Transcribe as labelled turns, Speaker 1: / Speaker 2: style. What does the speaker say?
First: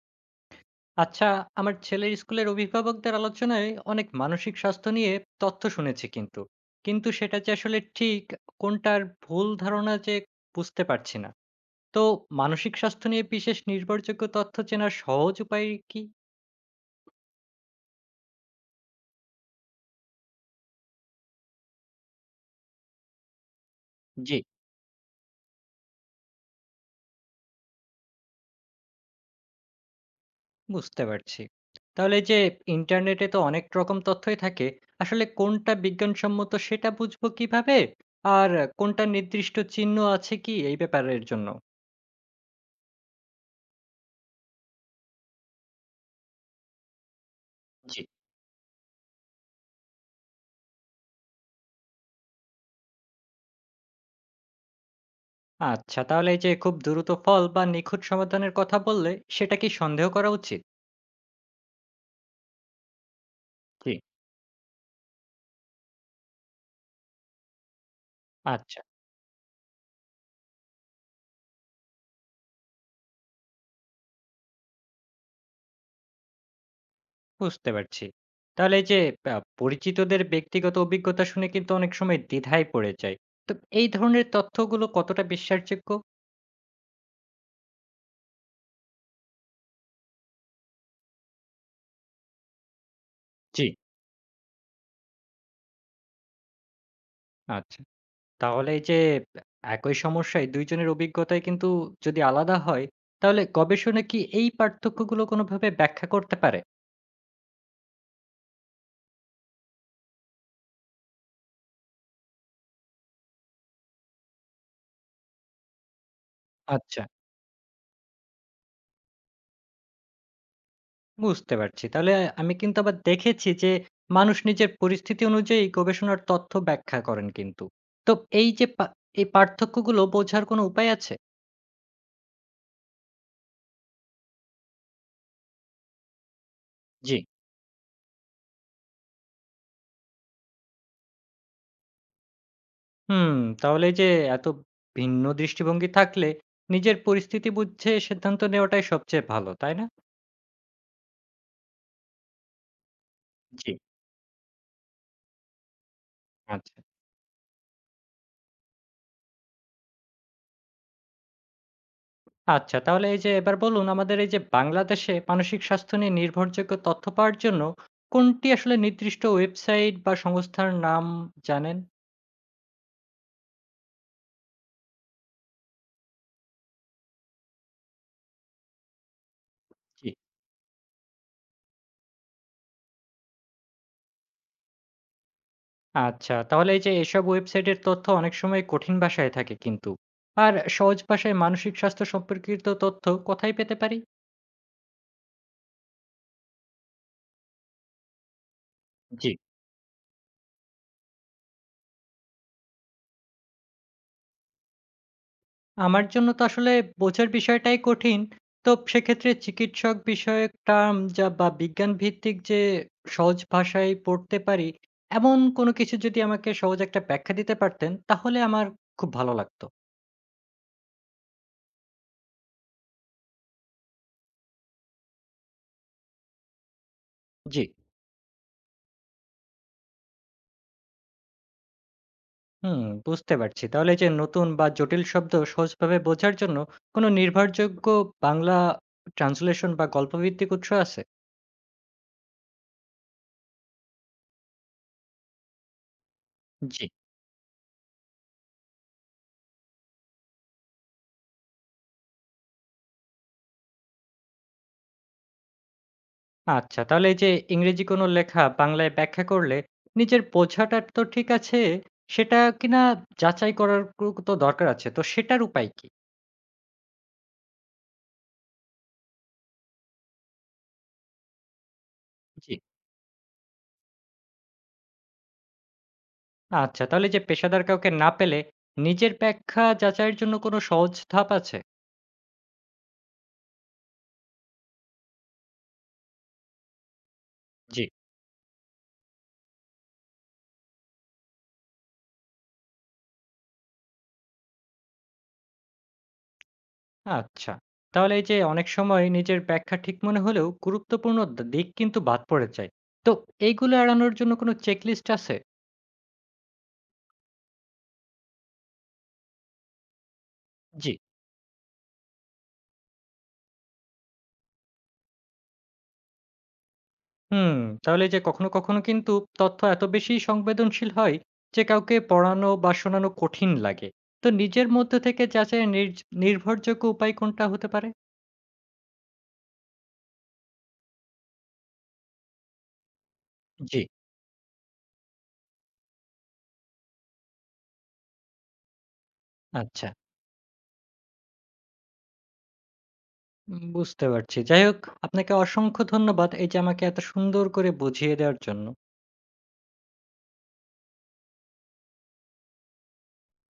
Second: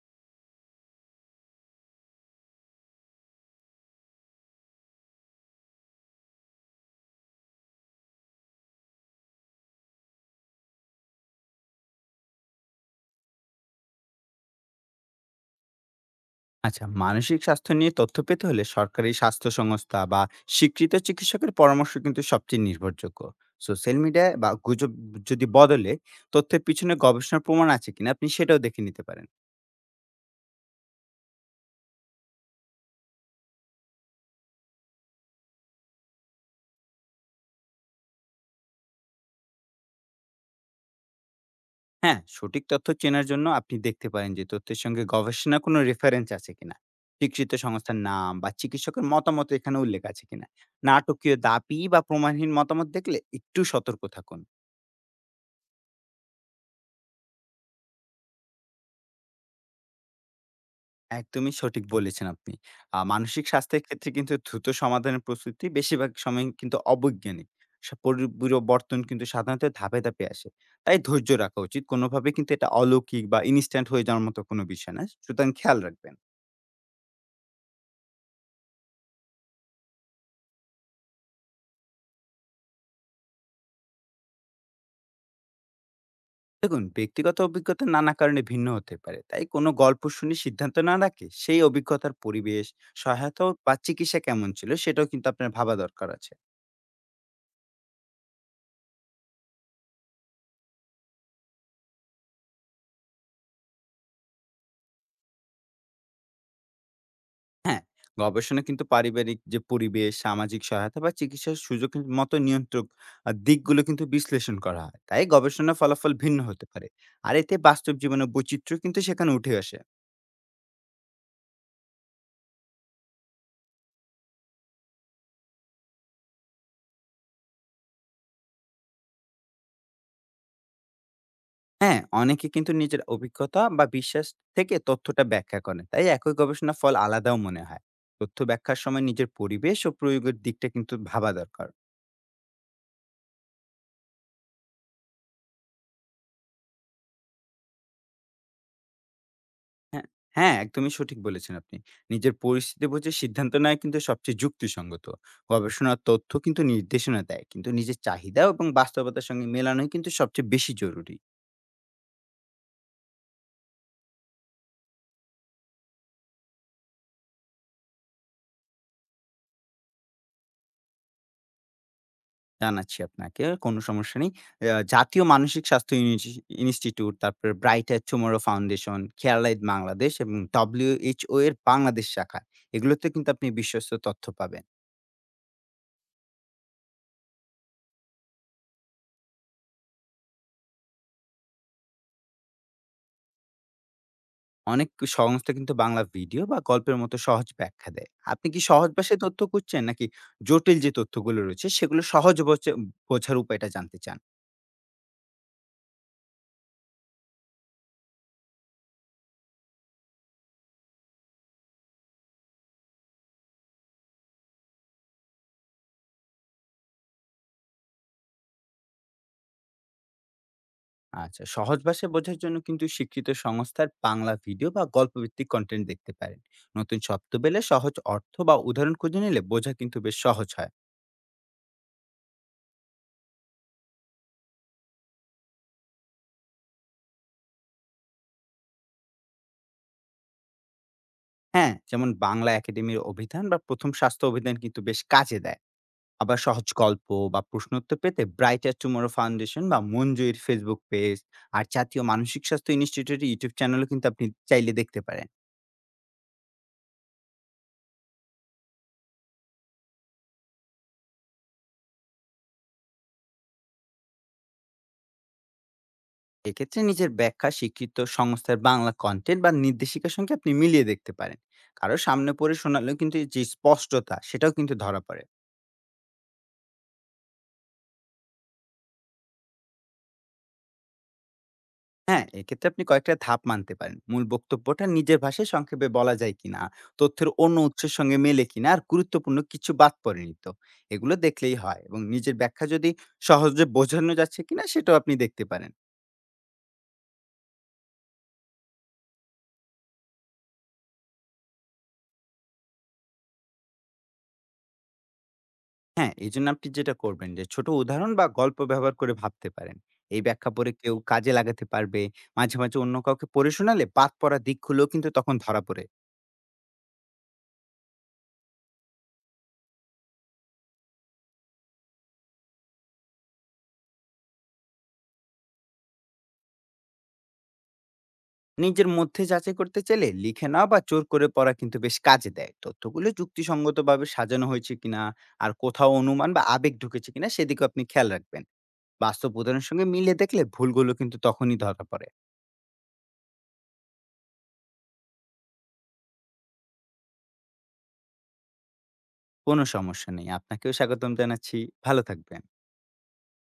Speaker 1: আচ্ছা, আমার ছেলের স্কুলের অভিভাবকদের আলোচনায় অনেক মানসিক স্বাস্থ্য নিয়ে তথ্য শুনেছি, কিন্তু কিন্তু সেটা যে আসলে ঠিক কোনটার ভুল ধারণা যে বুঝতে পারছি না। তো মানসিক স্বাস্থ্য নিয়ে বিশেষ নির্ভরযোগ্য তথ্য চেনার সহজ উপায় কি?
Speaker 2: আচ্ছা, মানসিক স্বাস্থ্য নিয়ে তথ্য পেতে হলে সরকারি স্বাস্থ্য সংস্থা বা স্বীকৃত চিকিৎসকের পরামর্শ কিন্তু সবচেয়ে নির্ভরযোগ্য। সোশ্যাল মিডিয়ায়
Speaker 1: জি,
Speaker 2: বা গুজব যদি বদলে তথ্যের পিছনে গবেষণার প্রমাণ আছে কিনা আপনি সেটাও দেখে নিতে পারেন।
Speaker 1: বুঝতে পারছি। তাহলে যে ইন্টারনেটে তো অনেক রকম তথ্যই থাকে, আসলে কোনটা বিজ্ঞানসম্মত সেটা বুঝবো কিভাবে? আর কোনটা নির্দিষ্ট চিহ্ন আছে কি এই ব্যাপারের জন্য?
Speaker 2: হ্যাঁ, সঠিক তথ্য চেনার জন্য আপনি দেখতে পারেন যে তথ্যের সঙ্গে গবেষণা কোনো রেফারেন্স আছে কিনা, স্বীকৃত সংস্থার
Speaker 1: জি।
Speaker 2: নাম বা চিকিৎসকের মতামত এখানে উল্লেখ আছে কিনা। নাটকীয় দাবি বা প্রমাণহীন মতামত দেখলে একটু সতর্ক থাকুন।
Speaker 1: আচ্ছা, তাহলে এই যে খুব দ্রুত ফল বা নিখুঁত সমাধানের কথা বললে সেটা কি সন্দেহ করা উচিত?
Speaker 2: একদমই সঠিক বলেছেন আপনি। মানসিক স্বাস্থ্যের
Speaker 1: জি।
Speaker 2: ক্ষেত্রে কিন্তু দ্রুত সমাধানের প্রস্তুতি বেশিরভাগ সময় কিন্তু অবৈজ্ঞানিক। স পরি
Speaker 1: আচ্ছা,
Speaker 2: পরিবর্তন কিন্তু সাধারণত ধাপে ধাপে আসে। তাই ধৈর্য রাখা উচিত। কোনোভাবে কিন্তু এটা অলৌকিক বা ইনস্ট্যান্ট হয়ে যাওয়ার মতো কোনো বিষয় না। সুতরাং খেয়াল রাখবেন।
Speaker 1: বুঝতে পারছি। তাহলে এই যে পরিচিতদের ব্যক্তিগত অভিজ্ঞতা শুনে কিন্তু অনেক সময় দ্বিধায় পড়ে যায়। তো এই ধরনের তথ্যগুলো কতটা বিশ্বাসযোগ্য?
Speaker 2: দেখুন, ব্যক্তিগত অভিজ্ঞতা নানা কারণে ভিন্ন হতে পারে। তাই কোনো গল্প শুনে সিদ্ধান্ত না রাখে সেই অভিজ্ঞতার পরিবেশ, সহায়তা
Speaker 1: জি।
Speaker 2: বা চিকিৎসা কেমন ছিল সেটাও কিন্তু আপনার ভাবা দরকার আছে।
Speaker 1: আচ্ছা, তাহলে এই যে একই সমস্যায় ২ জনের অভিজ্ঞতায় কিন্তু যদি আলাদা হয়, তাহলে গবেষণা কি এই পার্থক্যগুলো কোনোভাবে ব্যাখ্যা করতে পারে?
Speaker 2: হ্যাঁ, গবেষণা কিন্তু পারিবারিক যে পরিবেশ, সামাজিক সহায়তা বা চিকিৎসার সুযোগ কিন মতো নিয়ন্ত্রক দিকগুলো কিন্তু বিশ্লেষণ করা হয়। তাই গবেষণার ফলাফল ভিন্ন হতে পারে।
Speaker 1: আচ্ছা।
Speaker 2: আর এতে বাস্তব জীবনের বৈচিত্র্য কিন্তু সেখানে উঠে আসে।
Speaker 1: বুঝতে পারছি। তাহলে আমি কিন্তু আবার দেখেছি যে মানুষ নিজের পরিস্থিতি অনুযায়ী গবেষণার তথ্য ব্যাখ্যা করেন কিন্তু। তো এই যে এই পার্থক্যগুলো বোঝার কোনো উপায় আছে?
Speaker 2: হ্যাঁ, অনেকে কিন্তু নিজের অভিজ্ঞতা বা বিশ্বাস থেকে তথ্যটা ব্যাখ্যা করেন। তাই একই গবেষণার ফল
Speaker 1: জি।
Speaker 2: আলাদাও মনে হয়। তথ্য ব্যাখ্যার সময় নিজের পরিবেশ ও প্রয়োগের দিকটা কিন্তু ভাবা দরকার।
Speaker 1: হুম, তাহলে এই যে এত ভিন্ন দৃষ্টিভঙ্গি থাকলে নিজের পরিস্থিতি বুঝে সিদ্ধান্ত নেওয়াটাই সবচেয়ে ভালো, তাই না?
Speaker 2: হ্যাঁ, একদমই সঠিক বলেছেন আপনি। নিজের পরিস্থিতি বুঝে সিদ্ধান্ত
Speaker 1: জি।
Speaker 2: নেওয়া কিন্তু সবচেয়ে যুক্তিসঙ্গত। গবেষণার তথ্য কিন্তু
Speaker 1: আচ্ছা।
Speaker 2: নির্দেশনা দেয়, কিন্তু নিজের চাহিদা এবং বাস্তবতার সঙ্গে মেলানোই কিন্তু সবচেয়ে বেশি জরুরি।
Speaker 1: আচ্ছা, তাহলে এই যে এবার বলুন আমাদের এই যে বাংলাদেশে মানসিক স্বাস্থ্য নিয়ে নির্ভরযোগ্য তথ্য পাওয়ার জন্য কোনটি আসলে নির্দিষ্ট ওয়েবসাইট বা সংস্থার নাম জানেন?
Speaker 2: জানাচ্ছি আপনাকে, কোনো সমস্যা নেই। জাতীয় মানসিক স্বাস্থ্য ইনস্টিটিউট, তারপরে ব্রাইটার টুমরো ফাউন্ডেশন, খেয়ালাইট
Speaker 1: জি।
Speaker 2: বাংলাদেশ এবং WHO এর বাংলাদেশ শাখা। এগুলোতে কিন্তু আপনি বিশ্বস্ত তথ্য পাবেন।
Speaker 1: আচ্ছা, তাহলে এই যে এসব ওয়েবসাইটের তথ্য অনেক সময় কঠিন ভাষায় থাকে কিন্তু। আর সহজ ভাষায় মানসিক স্বাস্থ্য সম্পর্কিত তথ্য কোথায় পেতে পারি?
Speaker 2: অনেক সংস্থা কিন্তু বাংলা ভিডিও বা গল্পের মতো সহজ ব্যাখ্যা দেয়। আপনি কি সহজ ভাষায়
Speaker 1: জি।
Speaker 2: তথ্য খুঁজছেন, নাকি জটিল যে তথ্যগুলো রয়েছে সেগুলো বোঝার উপায়টা জানতে চান?
Speaker 1: আমার জন্য তো আসলে বোঝার বিষয়টাই কঠিন। তো সেক্ষেত্রে চিকিৎসক বিষয়ক টার্ম যা বা বিজ্ঞান ভিত্তিক যে সহজ ভাষায় পড়তে পারি, এমন কোনো কিছু যদি আমাকে সহজ একটা ব্যাখ্যা দিতে পারতেন, তাহলে আমার খুব ভালো লাগতো।
Speaker 2: আচ্ছা, সহজ ভাষায় বোঝার জন্য কিন্তু শিক্ষিত সংস্থার বাংলা ভিডিও বা গল্প ভিত্তিক কন্টেন্ট দেখতে পারেন। নতুন শব্দ পেলে
Speaker 1: জি।
Speaker 2: সহজ অর্থ বা উদাহরণ খুঁজে নিলে বোঝা কিন্তু বেশ সহজ হয়।
Speaker 1: হুম, বুঝতে পারছি। তাহলে এই যে নতুন বা জটিল শব্দ সহজভাবে বোঝার জন্য কোনো নির্ভরযোগ্য বাংলা ট্রান্সলেশন বা গল্পভিত্তিক উৎস আছে?
Speaker 2: হ্যাঁ, যেমন বাংলা একাডেমির অভিধান বা প্রথম স্বাস্থ্য অভিধান কিন্তু বেশ কাজে দেয়। আবার সহজ
Speaker 1: জি।
Speaker 2: গল্প বা প্রশ্ন উত্তর পেতে ব্রাইটার টুমরো ফাউন্ডেশন বা মঞ্জুরির ফেসবুক পেজ আর জাতীয় মানসিক স্বাস্থ্য ইনস্টিটিউটের ইউটিউব চ্যানেলও কিন্তু আপনি চাইলে দেখতে পারেন।
Speaker 1: আচ্ছা, তাহলে এই যে ইংরেজি কোনো লেখা বাংলায় ব্যাখ্যা করলে নিজের বোঝাটা তো ঠিক আছে, সেটা কিনা যাচাই করার তো দরকার আছে। তো সেটার উপায় কি?
Speaker 2: এক্ষেত্রে নিজের ব্যাখ্যা স্বীকৃত সংস্থার বাংলা কন্টেন্ট বা নির্দেশিকার সঙ্গে আপনি মিলিয়ে দেখতে পারেন। কারো সামনে
Speaker 1: জি।
Speaker 2: পড়ে শোনালেও কিন্তু যে স্পষ্টতা সেটাও কিন্তু ধরা পড়ে।
Speaker 1: আচ্ছা, তাহলে যে পেশাদার কাউকে না পেলে নিজের ব্যাখ্যা যাচাইয়ের জন্য কোনো সহজ ধাপ আছে?
Speaker 2: হ্যাঁ, এক্ষেত্রে আপনি কয়েকটা ধাপ মানতে পারেন। মূল বক্তব্যটা নিজের ভাষায় সংক্ষেপে বলা যায় কিনা, তথ্যের অন্য
Speaker 1: জি।
Speaker 2: উৎসের সঙ্গে মেলে কিনা আর গুরুত্বপূর্ণ কিছু বাদ পড়েনি তো। এগুলো দেখলেই হয়। এবং নিজের ব্যাখ্যা যদি সহজে বোঝানো যাচ্ছে কিনা সেটাও আপনি দেখতে পারেন।
Speaker 1: আচ্ছা। তাহলে এই যে অনেক সময় নিজের ব্যাখ্যা ঠিক মনে হলেও গুরুত্বপূর্ণ দিক কিন্তু বাদ পড়ে যায়। তো এইগুলো এড়ানোর জন্য কোনো চেকলিস্ট আছে?
Speaker 2: হ্যাঁ, এজন্য আপনি যেটা করবেন যে ছোট উদাহরণ বা গল্প ব্যবহার করে ভাবতে পারেন। এই ব্যাখ্যা পড়ে
Speaker 1: জি।
Speaker 2: কেউ কাজে লাগাতে পারবে। মাঝে মাঝে অন্য কাউকে পড়ে শোনালে বাদ পড়া দিকগুলোও কিন্তু তখন ধরা পড়ে।
Speaker 1: হুম, তাহলে এই যে কখনো, কখনো কিন্তু তথ্য এত বেশি সংবেদনশীল হয় যে কাউকে পড়ানো বা শোনানো কঠিন লাগে। তো নিজের মধ্যে থেকে যাচাইয়ের নির্ভরযোগ্য উপায় কোনটা হতে পারে?
Speaker 2: নিজের মধ্যে যাচাই করতে চাইলে লিখে নেওয়া বা জোর করে পড়া কিন্তু বেশ কাজে দেয়। তথ্যগুলো
Speaker 1: জি।
Speaker 2: যুক্তিসঙ্গতভাবে সাজানো হয়েছে কিনা আর কোথাও অনুমান বা আবেগ ঢুকেছে কিনা সেদিকে আপনি খেয়াল রাখবেন। বাস্তব উদাহরণের সঙ্গে
Speaker 1: আচ্ছা,
Speaker 2: মিলে দেখলে ভুলগুলো কিন্তু তখনই ধরা পড়ে।
Speaker 1: বুঝতে পারছি। যাই হোক, আপনাকে অসংখ্য ধন্যবাদ এই যে আমাকে এত সুন্দর করে বুঝিয়ে দেওয়ার জন্য।
Speaker 2: কোনো সমস্যা নেই, আপনাকেও স্বাগতম জানাচ্ছি। ভালো থাকবেন।